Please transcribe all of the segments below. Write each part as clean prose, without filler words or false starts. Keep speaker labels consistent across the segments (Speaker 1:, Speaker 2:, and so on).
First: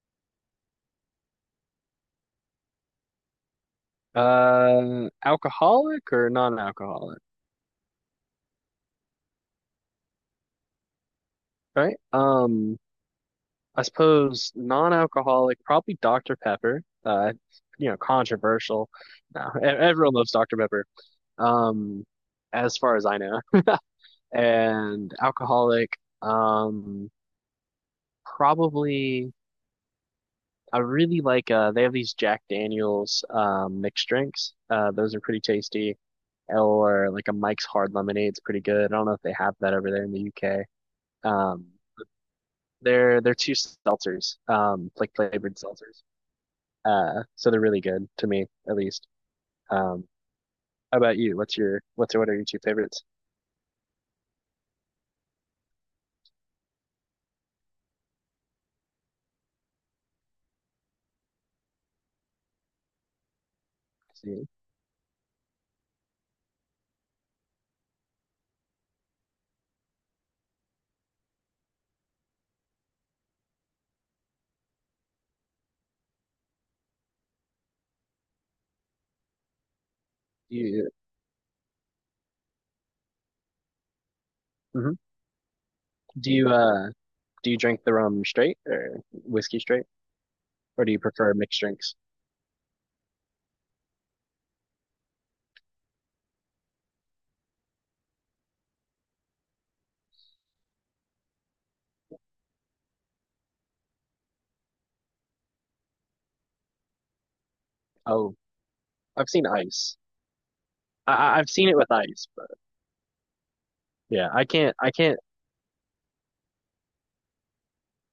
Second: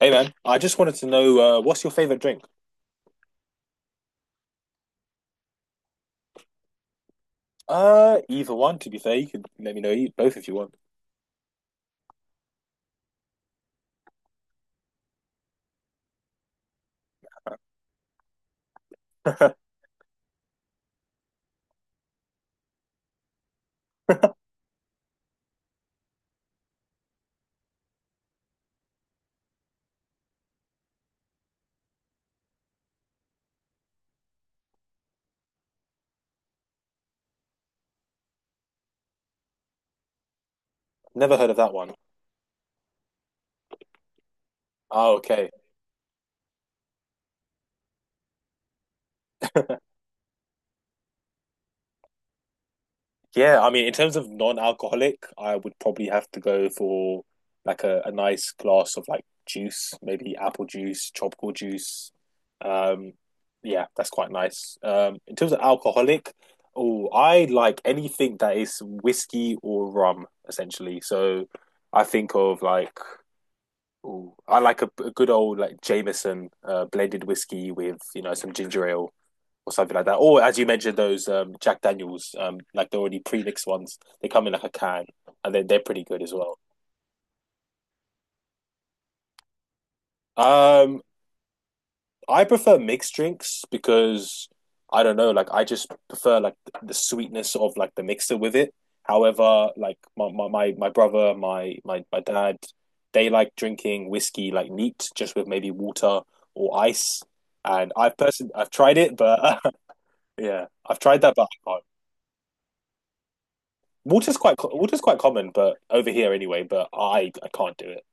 Speaker 1: Hey man, I just wanted to know what's your favorite drink?
Speaker 2: Alcoholic or non-alcoholic,
Speaker 1: Either one, to be fair. You could let me know both if you
Speaker 2: right? I suppose non-alcoholic, probably Dr. Pepper. Controversial. No,
Speaker 1: want.
Speaker 2: everyone loves Dr. Pepper. Um, as far as I know, and alcoholic. Um, Probably. I really like. They have these Jack Daniel's mixed drinks. Those are pretty tasty. Or like a Mike's Hard Lemonade's pretty good. I don't know if they have that over there in the UK.
Speaker 1: Never heard of
Speaker 2: Um.
Speaker 1: that one.
Speaker 2: They're two seltzers, like
Speaker 1: Oh, okay.
Speaker 2: flavored seltzers. So they're really good to me, at least. Um, how about you? What are your two favorites?
Speaker 1: Yeah, I mean, in terms of non-alcoholic, I would probably have to go for like a nice glass of like juice, maybe apple juice, tropical juice. Um, yeah, that's quite
Speaker 2: Do
Speaker 1: nice. In terms of alcoholic, oh, I like anything that is whiskey or rum, essentially. So I think of like ooh, I like a good old like Jameson blended whiskey with you know some ginger ale or something like that. Or as you
Speaker 2: you
Speaker 1: mentioned, those Jack Daniels, like the already pre-mixed ones, they come in like a
Speaker 2: mhm.
Speaker 1: can, and then they're pretty good
Speaker 2: do
Speaker 1: as
Speaker 2: you
Speaker 1: well.
Speaker 2: uh do you drink the rum straight or whiskey straight, or do you
Speaker 1: Um,
Speaker 2: prefer mixed drinks?
Speaker 1: I prefer mixed drinks because I don't know, like I just prefer like the sweetness of like the mixer with it. However, like my brother, my dad, they like drinking whiskey like neat, just with maybe water or ice. And
Speaker 2: Oh,
Speaker 1: I've tried it,
Speaker 2: I've seen
Speaker 1: but
Speaker 2: ice.
Speaker 1: yeah, I've
Speaker 2: I,
Speaker 1: tried that,
Speaker 2: I-
Speaker 1: but
Speaker 2: I've seen
Speaker 1: I
Speaker 2: it
Speaker 1: can't.
Speaker 2: with ice, but yeah, I can't I
Speaker 1: Water's quite
Speaker 2: can't
Speaker 1: common, but over here anyway. But I can't do it.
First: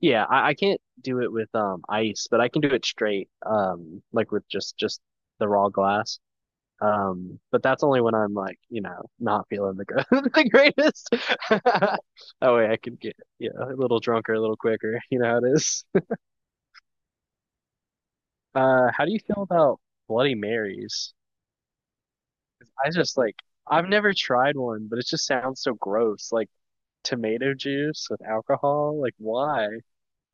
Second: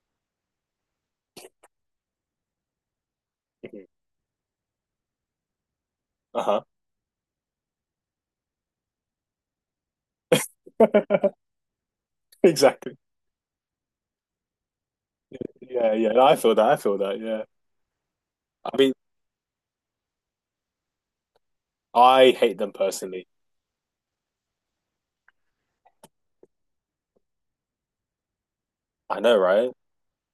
Speaker 2: yeah, I can't do it with ice, but I can do it straight
Speaker 1: Mhm.
Speaker 2: like with just the raw glass.
Speaker 1: Uh-huh.
Speaker 2: But that's only when I'm like, you know, not feeling the good, the greatest. That way I
Speaker 1: Exactly.
Speaker 2: can get, you know, a little drunker, a little quicker. You know how it is.
Speaker 1: Yeah, yeah. I feel that. I feel that. Yeah. I mean,
Speaker 2: How do you feel about Bloody Marys?
Speaker 1: I hate them
Speaker 2: I just
Speaker 1: personally.
Speaker 2: like, I've never tried one, but it just sounds so gross. Like tomato juice with alcohol. Like,
Speaker 1: I know,
Speaker 2: why?
Speaker 1: right?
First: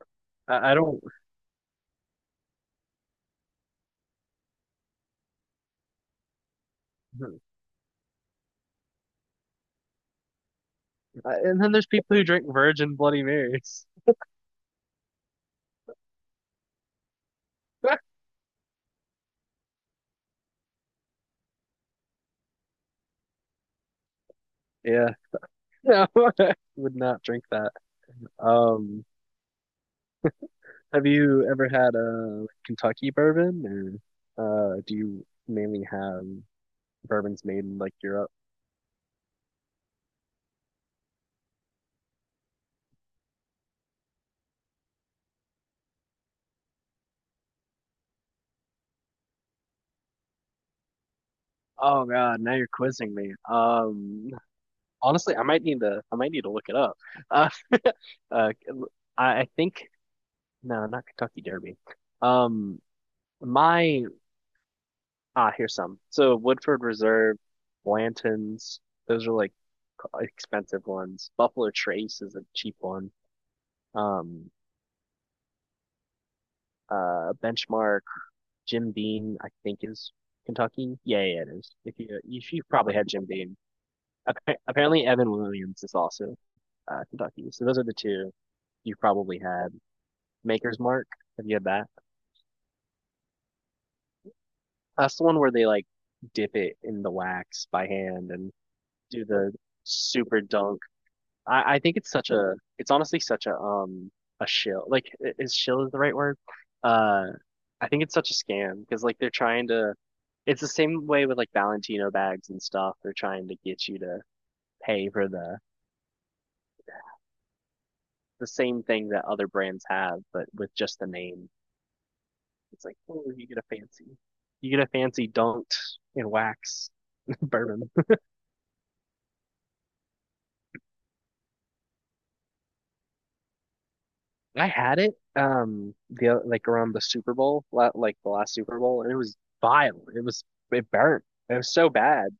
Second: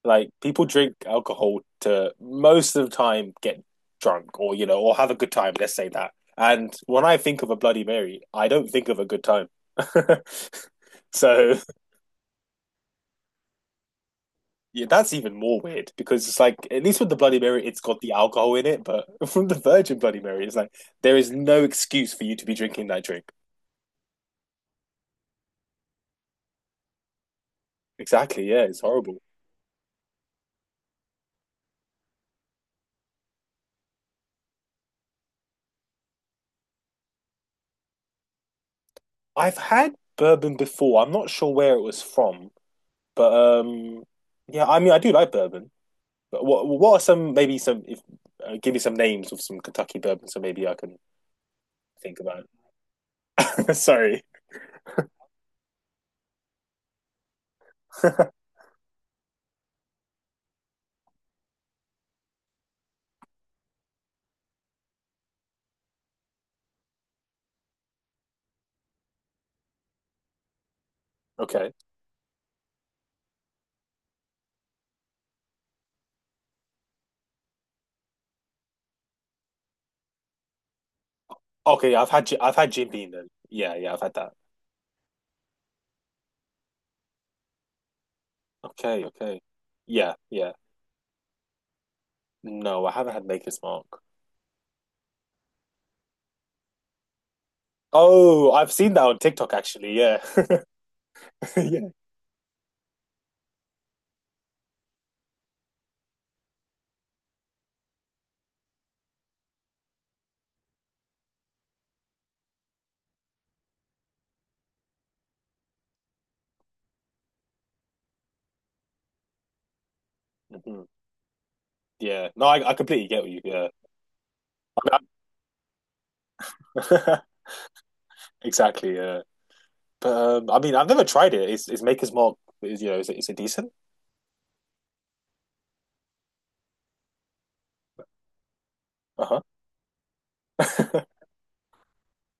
Speaker 1: Like people
Speaker 2: I
Speaker 1: drink
Speaker 2: don't.
Speaker 1: alcohol to most of the time get drunk or you know or have a good time, let's say that. And when I think of a Bloody Mary, I don't think of a good time. So
Speaker 2: And then there's people who drink virgin Bloody Marys.
Speaker 1: yeah, that's even more weird because it's like at least with the Bloody Mary, it's got the alcohol in it, but from the Virgin Bloody Mary, it's like there is no excuse for you to be drinking that drink.
Speaker 2: Yeah, no, would not drink that.
Speaker 1: Exactly, yeah, it's
Speaker 2: Um,
Speaker 1: horrible.
Speaker 2: Have you ever had a Kentucky bourbon, or do you mainly have bourbons made in like Europe?
Speaker 1: I've had bourbon before. I'm not sure where it was from, but um yeah, I mean I do like bourbon. But what are some maybe some if give me some names of some Kentucky bourbon so maybe I can
Speaker 2: Oh
Speaker 1: think
Speaker 2: God,
Speaker 1: about
Speaker 2: now you're quizzing me.
Speaker 1: it. Sorry.
Speaker 2: Honestly, I might need to look it up. Uh, uh, I think no, not Kentucky Derby. Um, my Here's some. So Woodford Reserve, Blanton's, those are like expensive ones. Buffalo
Speaker 1: Okay.
Speaker 2: Trace is a cheap one. Um, Benchmark. Jim Beam, I think, is Kentucky. Yeah, yeah, it is.
Speaker 1: Okay,
Speaker 2: If
Speaker 1: I've
Speaker 2: you,
Speaker 1: had Ji-
Speaker 2: you
Speaker 1: I've
Speaker 2: you
Speaker 1: had Jim
Speaker 2: probably had
Speaker 1: Beam
Speaker 2: Jim
Speaker 1: then.
Speaker 2: Beam.
Speaker 1: Yeah, yeah, I've had that.
Speaker 2: Apparently, Evan Williams is also Kentucky. So those are the two you
Speaker 1: Okay,
Speaker 2: probably
Speaker 1: okay.
Speaker 2: had.
Speaker 1: Yeah, yeah.
Speaker 2: Maker's Mark, have you had that?
Speaker 1: No, I haven't had Maker's Mark.
Speaker 2: That's the one where they like dip it in the wax by hand
Speaker 1: Oh,
Speaker 2: and
Speaker 1: I've seen that on
Speaker 2: do
Speaker 1: TikTok
Speaker 2: the
Speaker 1: actually. Yeah.
Speaker 2: super dunk. I
Speaker 1: Yeah.
Speaker 2: think it's such a it's honestly, such a shill, like is shill is the right word? uh I think it's such a scam because like they're trying to, it's the same way with like Valentino bags and stuff, they're trying to get you to pay for the same thing that other brands have but with
Speaker 1: Hmm.
Speaker 2: just the name.
Speaker 1: Yeah. No, I
Speaker 2: It's like,
Speaker 1: completely get
Speaker 2: oh,
Speaker 1: what you
Speaker 2: you get
Speaker 1: yeah.
Speaker 2: a fancy, you get a
Speaker 1: I
Speaker 2: fancy dunked in wax
Speaker 1: mean, I-
Speaker 2: bourbon.
Speaker 1: exactly, yeah. But I mean, I've never tried it. Is Maker's Mark is you know, is it decent?
Speaker 2: I had it the like around the Super Bowl, like the last Super Bowl, and it was
Speaker 1: Uh-huh.
Speaker 2: vile. It was it burnt. It was so bad.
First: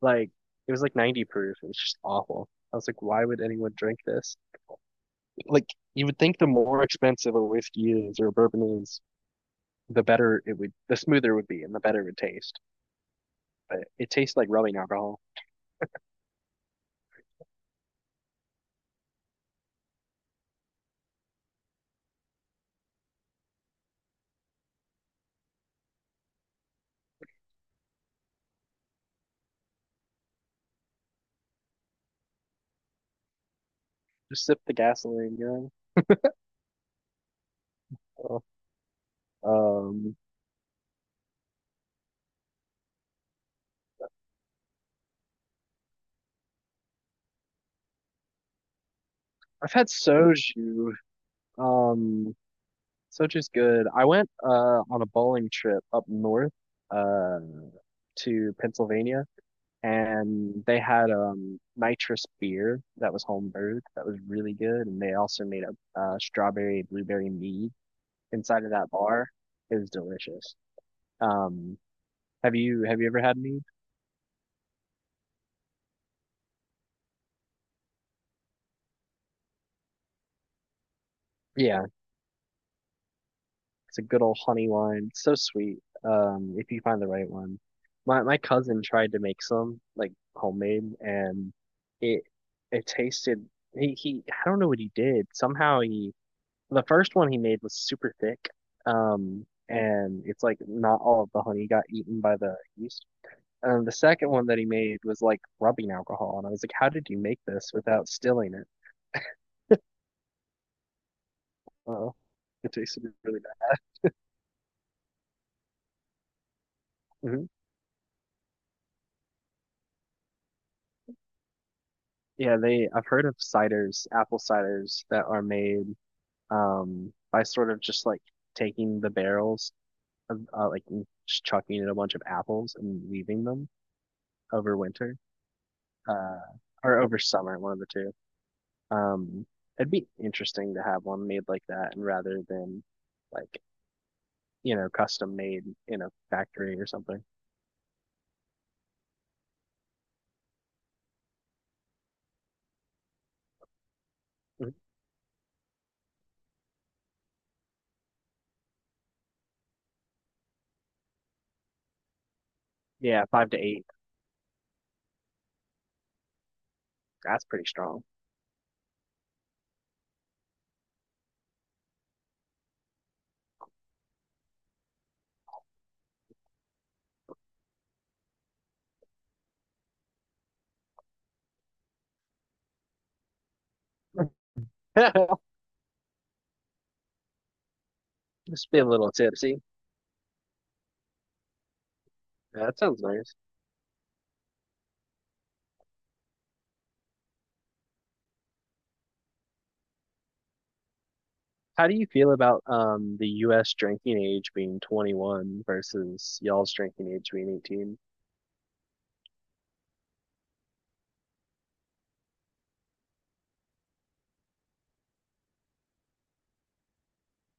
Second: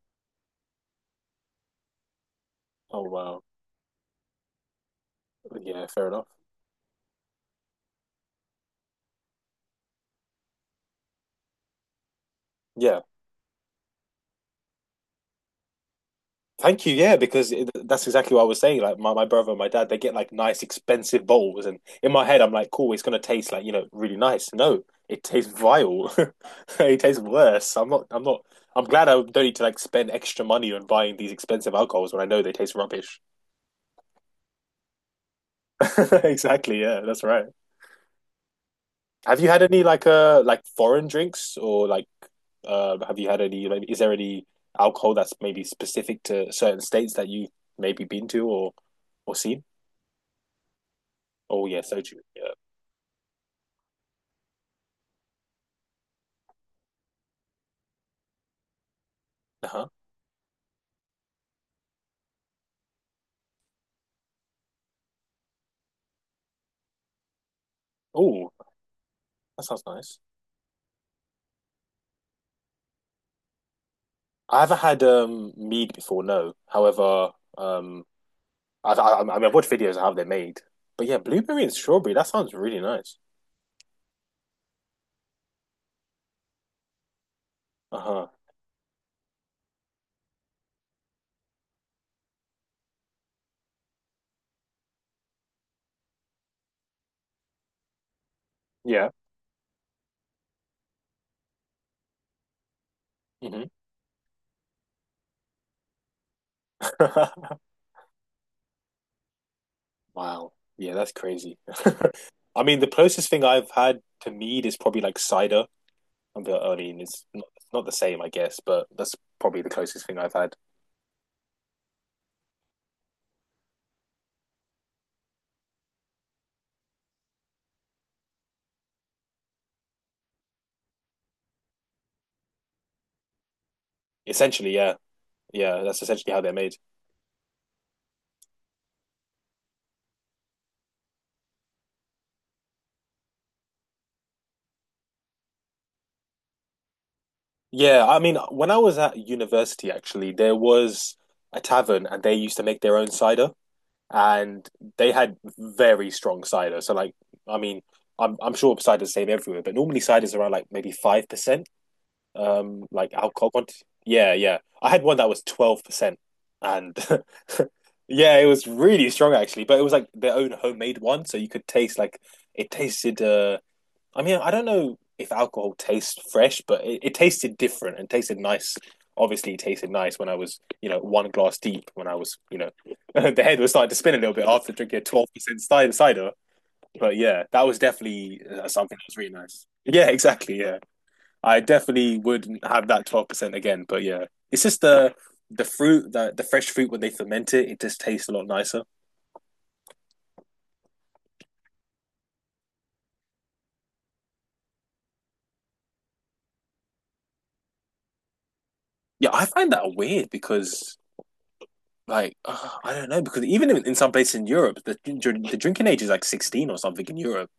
Speaker 2: Like it was like 90 proof. It was just awful. I was
Speaker 1: Oh
Speaker 2: like, why would
Speaker 1: wow.
Speaker 2: anyone drink this? Like
Speaker 1: Yeah,
Speaker 2: you
Speaker 1: fair
Speaker 2: would
Speaker 1: enough.
Speaker 2: think the more expensive a whiskey is or a bourbon is, the better it would, the smoother it would be, and the better it would taste.
Speaker 1: Yeah.
Speaker 2: But it tastes like rubbing alcohol.
Speaker 1: Thank you. Yeah, because that's exactly what I was saying. Like my brother and my dad, they get like nice, expensive bowls, and in my head, I'm like, cool, it's gonna taste like you know really nice. No, it tastes vile. It tastes worse. I'm not. I'm not. I'm glad I don't need to like spend extra money on buying these expensive alcohols when I know they taste rubbish.
Speaker 2: Just sip the gasoline, you know.
Speaker 1: Exactly. Yeah, that's right.
Speaker 2: So,
Speaker 1: Have you had any
Speaker 2: Um,
Speaker 1: like foreign drinks or like have you had any? Like, is there any alcohol that's maybe specific to certain states that you maybe been to or seen?
Speaker 2: I've had soju.
Speaker 1: Oh yeah, so true.
Speaker 2: Um,
Speaker 1: Yeah.
Speaker 2: Sochi's good. I went on a bowling trip up north uh to Pennsylvania
Speaker 1: Uh-huh.
Speaker 2: and they had nitrous beer that was home brewed that was really good, and they also made a strawberry blueberry mead
Speaker 1: Oh,
Speaker 2: inside of that bar.
Speaker 1: that
Speaker 2: It
Speaker 1: sounds
Speaker 2: was
Speaker 1: nice.
Speaker 2: delicious. Um have you ever had mead?
Speaker 1: I haven't had mead before, no. However, um, I mean, I've watched videos of how they're made, but yeah, blueberry and
Speaker 2: Yeah.
Speaker 1: strawberry. That sounds really nice.
Speaker 2: It's a good old honey wine. It's so sweet. If you find the right one. My
Speaker 1: Uh-huh.
Speaker 2: my cousin tried to make some like homemade, and it it tasted. He he. I don't know what he did. Somehow he the first one he made was super thick.
Speaker 1: Yeah.
Speaker 2: And it's like not all of the honey got eaten by the yeast.
Speaker 1: Hmm.
Speaker 2: The second one that he made was like rubbing alcohol, and I was like, how did you make this without stilling it?
Speaker 1: Wow. Yeah, that's crazy.
Speaker 2: Oh,
Speaker 1: I
Speaker 2: it
Speaker 1: mean, the
Speaker 2: tasted
Speaker 1: closest
Speaker 2: really
Speaker 1: thing I've
Speaker 2: bad.
Speaker 1: had to mead is probably like cider. I mean,
Speaker 2: Mhm.
Speaker 1: it's not the same, I guess, but that's probably the closest thing I've had.
Speaker 2: Yeah, they I've heard of ciders, apple ciders that are made by sort of just like taking the barrels of like and just chucking in a bunch of apples and leaving them
Speaker 1: Essentially,
Speaker 2: over
Speaker 1: yeah,
Speaker 2: winter
Speaker 1: yeah, that's essentially
Speaker 2: uh
Speaker 1: how they're made.
Speaker 2: or over summer, one of the two. Um It'd be interesting to have one made like that and rather than like, you know, custom made in a factory or something.
Speaker 1: Yeah, I mean, when I was at university, actually, there was a tavern and they used to make their own cider and
Speaker 2: Mhm.
Speaker 1: they had very strong cider. So like, I mean, I'm sure cider's the same everywhere, but normally cider's around like maybe 5%, like
Speaker 2: Yeah, five
Speaker 1: alcohol
Speaker 2: to
Speaker 1: content.
Speaker 2: eight.
Speaker 1: Yeah, yeah. I had one that was 12% and
Speaker 2: That's pretty strong.
Speaker 1: yeah, it was really strong actually, but it was like their own homemade one, so you could taste like it tasted I mean, I don't know if alcohol tastes fresh, but it tasted different and tasted nice. Obviously, it tasted nice when I was, you know, one glass deep. When I was, you know, the head was starting to spin a little bit after drinking 12% cider. But yeah, that was definitely
Speaker 2: Just be a
Speaker 1: something that
Speaker 2: little
Speaker 1: was really
Speaker 2: tipsy.
Speaker 1: nice. Yeah, exactly. Yeah, I definitely would
Speaker 2: Yeah, that
Speaker 1: have
Speaker 2: sounds
Speaker 1: that twelve
Speaker 2: nice.
Speaker 1: percent again. But yeah, it's just the fruit, the fresh fruit when they ferment it, it just tastes a lot nicer.
Speaker 2: How do you feel about the US drinking age being 21 versus y'all's drinking age being 18?
Speaker 1: Yeah, I find that weird because I don't know because even in some places in Europe, the drinking age is like 16 or something in Europe.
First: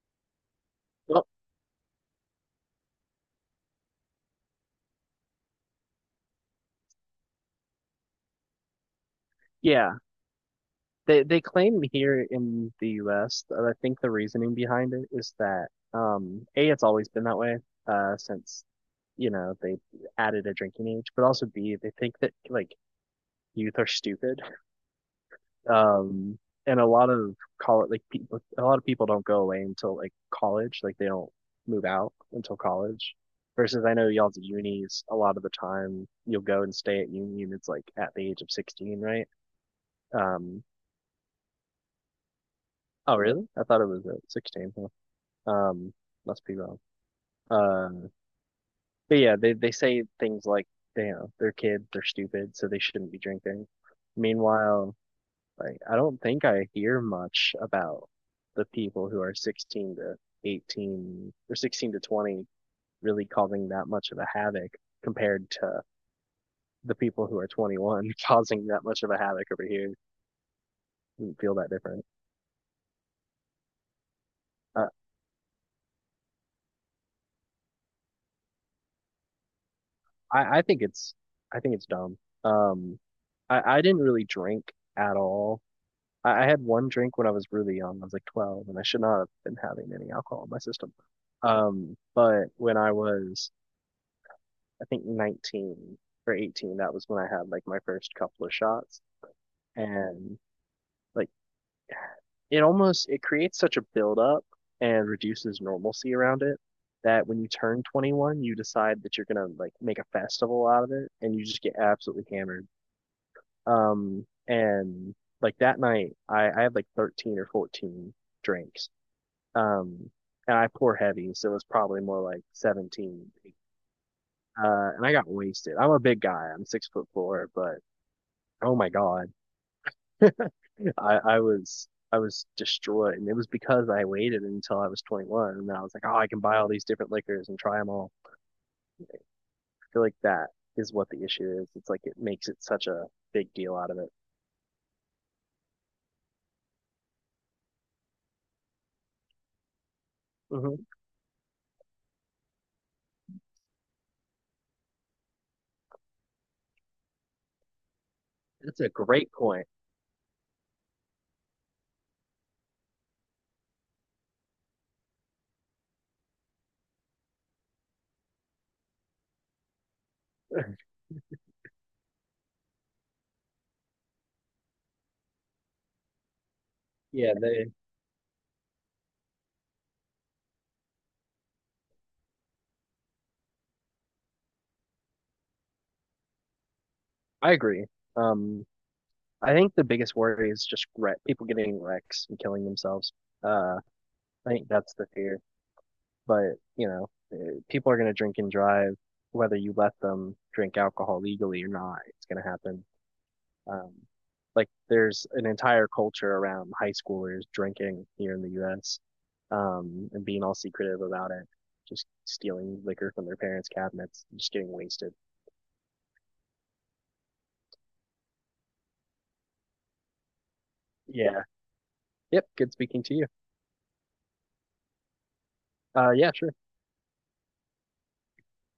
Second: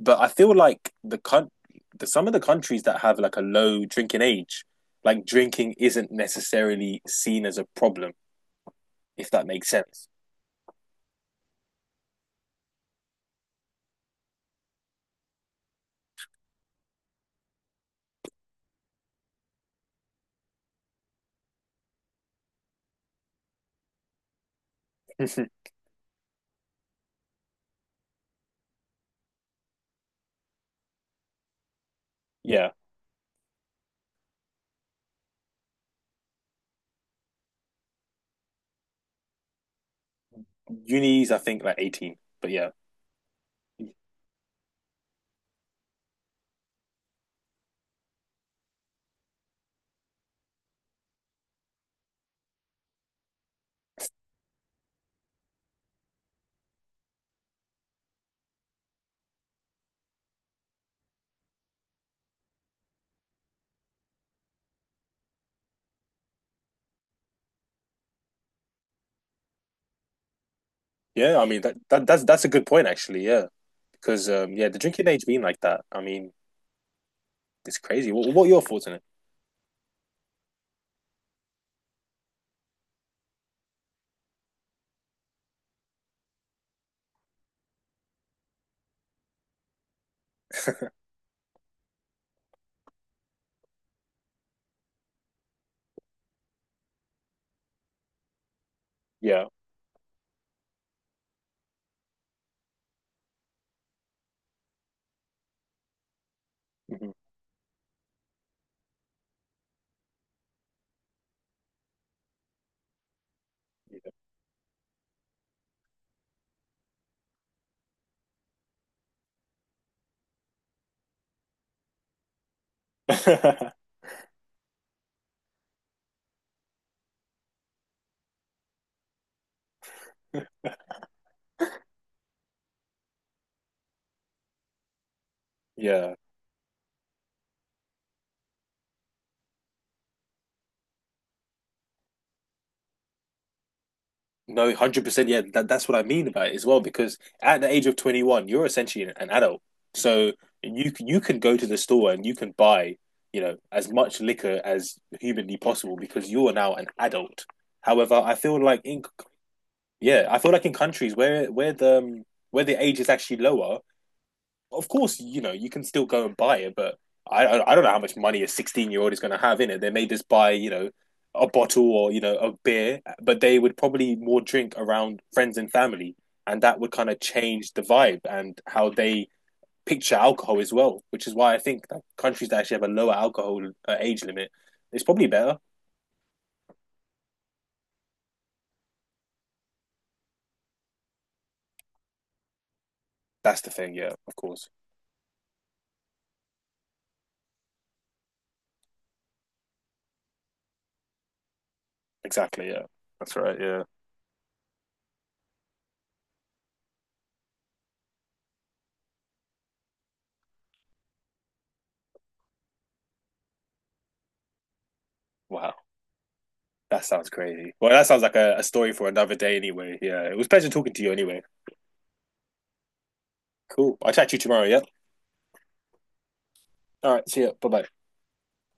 Speaker 1: But I feel like
Speaker 2: Well,
Speaker 1: the, some of the countries that have like a low drinking age, like drinking isn't necessarily seen as a problem, if that makes
Speaker 2: yeah.
Speaker 1: sense.
Speaker 2: They claim here in the US that I think the reasoning behind it is that A, it's always been that way since you know they added a drinking age, but also B, they think that like youth are stupid. Um, and a lot of college, like people, a lot of people don't go away until like college, like they don't move out until
Speaker 1: Yeah,
Speaker 2: college. Versus, I know y'all's at unis. A lot of the time, you'll go and stay at uni, and it's like at the age of 16, right? Um,
Speaker 1: unis I think like 18, but yeah,
Speaker 2: oh, really? I thought it was at 16. Huh. Um, must be wrong. Uh, but yeah, they say things like, you know, they're kids, they're stupid, so they shouldn't be drinking. Meanwhile, like, I don't think I hear much about the people who are 16 to 18 or 16 to 20 really causing that much of a havoc compared to the people who are 21 causing that much of a havoc over here.
Speaker 1: yeah.
Speaker 2: Didn't
Speaker 1: I
Speaker 2: feel
Speaker 1: mean
Speaker 2: that different.
Speaker 1: that's a good point actually. Yeah, because yeah, the
Speaker 2: Uh,
Speaker 1: drinking age being like that, I mean it's crazy. What are your thoughts on it?
Speaker 2: I think I think it's dumb. Um, I didn't really drink at all. I had one drink when I was really young. I was like 12, and I should not have been having any alcohol in my system. But when I was I think 19 or 18, that was when I had like my first couple of shots.
Speaker 1: Yeah.
Speaker 2: And like it almost it creates such a buildup and reduces normalcy around it
Speaker 1: Mhm.
Speaker 2: that when you turn 21, you decide that you're gonna like make a festival out of it and you just get absolutely hammered. And like that night, I had like 13 or 14 drinks. Um, and I pour heavy, so it was probably more like 17.
Speaker 1: Yeah.
Speaker 2: And I got wasted. I'm a big guy. I'm 6 foot four, but Oh my God. I was destroyed. And it was because I waited until I was 21 and I was like,
Speaker 1: Yeah.
Speaker 2: oh, I can buy all these different liquors and try them all. I feel like that is what the issue is. It's like it makes it such a big deal out of it.
Speaker 1: No, 100%. Yeah, that's what I mean about it as well. Because at the age of 21, you're essentially an adult. So
Speaker 2: Mhm.
Speaker 1: you can go to the store and you can buy, you know, as much liquor as humanly possible because you are now an adult. However, I feel
Speaker 2: That's
Speaker 1: like
Speaker 2: a
Speaker 1: in
Speaker 2: great point.
Speaker 1: yeah, I feel like in countries where the age is actually lower, of course, you know, you can still go and buy it, but I don't know how much money a 16-year-old is going to have in it. They may just buy, you know, a bottle or, you know, a beer, but they would probably more drink around friends and family. And that would kind of
Speaker 2: Yeah, they
Speaker 1: change the vibe and how they picture alcohol as well, which is why I think that countries that actually have a lower alcohol age limit is probably better.
Speaker 2: I agree. Um, I think the biggest worry is just wreck, people getting wrecks and killing themselves.
Speaker 1: That's the
Speaker 2: Uh,
Speaker 1: thing. Yeah, of
Speaker 2: I think
Speaker 1: course.
Speaker 2: that's the fear. But, you know, eh, people are going to drink and drive whether you let them drink alcohol legally or not. It's going to
Speaker 1: Exactly. Yeah.
Speaker 2: happen.
Speaker 1: That's right. Yeah.
Speaker 2: Um, like there's an entire culture around high schoolers drinking here in the U.S. And being all secretive about it, just stealing liquor from their parents' cabinets, just getting wasted.
Speaker 1: Wow. That sounds crazy. Well, that sounds like a story for another day anyway. Yeah. It was a pleasure talking to you anyway.
Speaker 2: Yeah. Yep. Good speaking to you.
Speaker 1: Cool. I'll chat to you tomorrow, yeah?
Speaker 2: Yeah, sure.
Speaker 1: All right, see ya. Bye bye.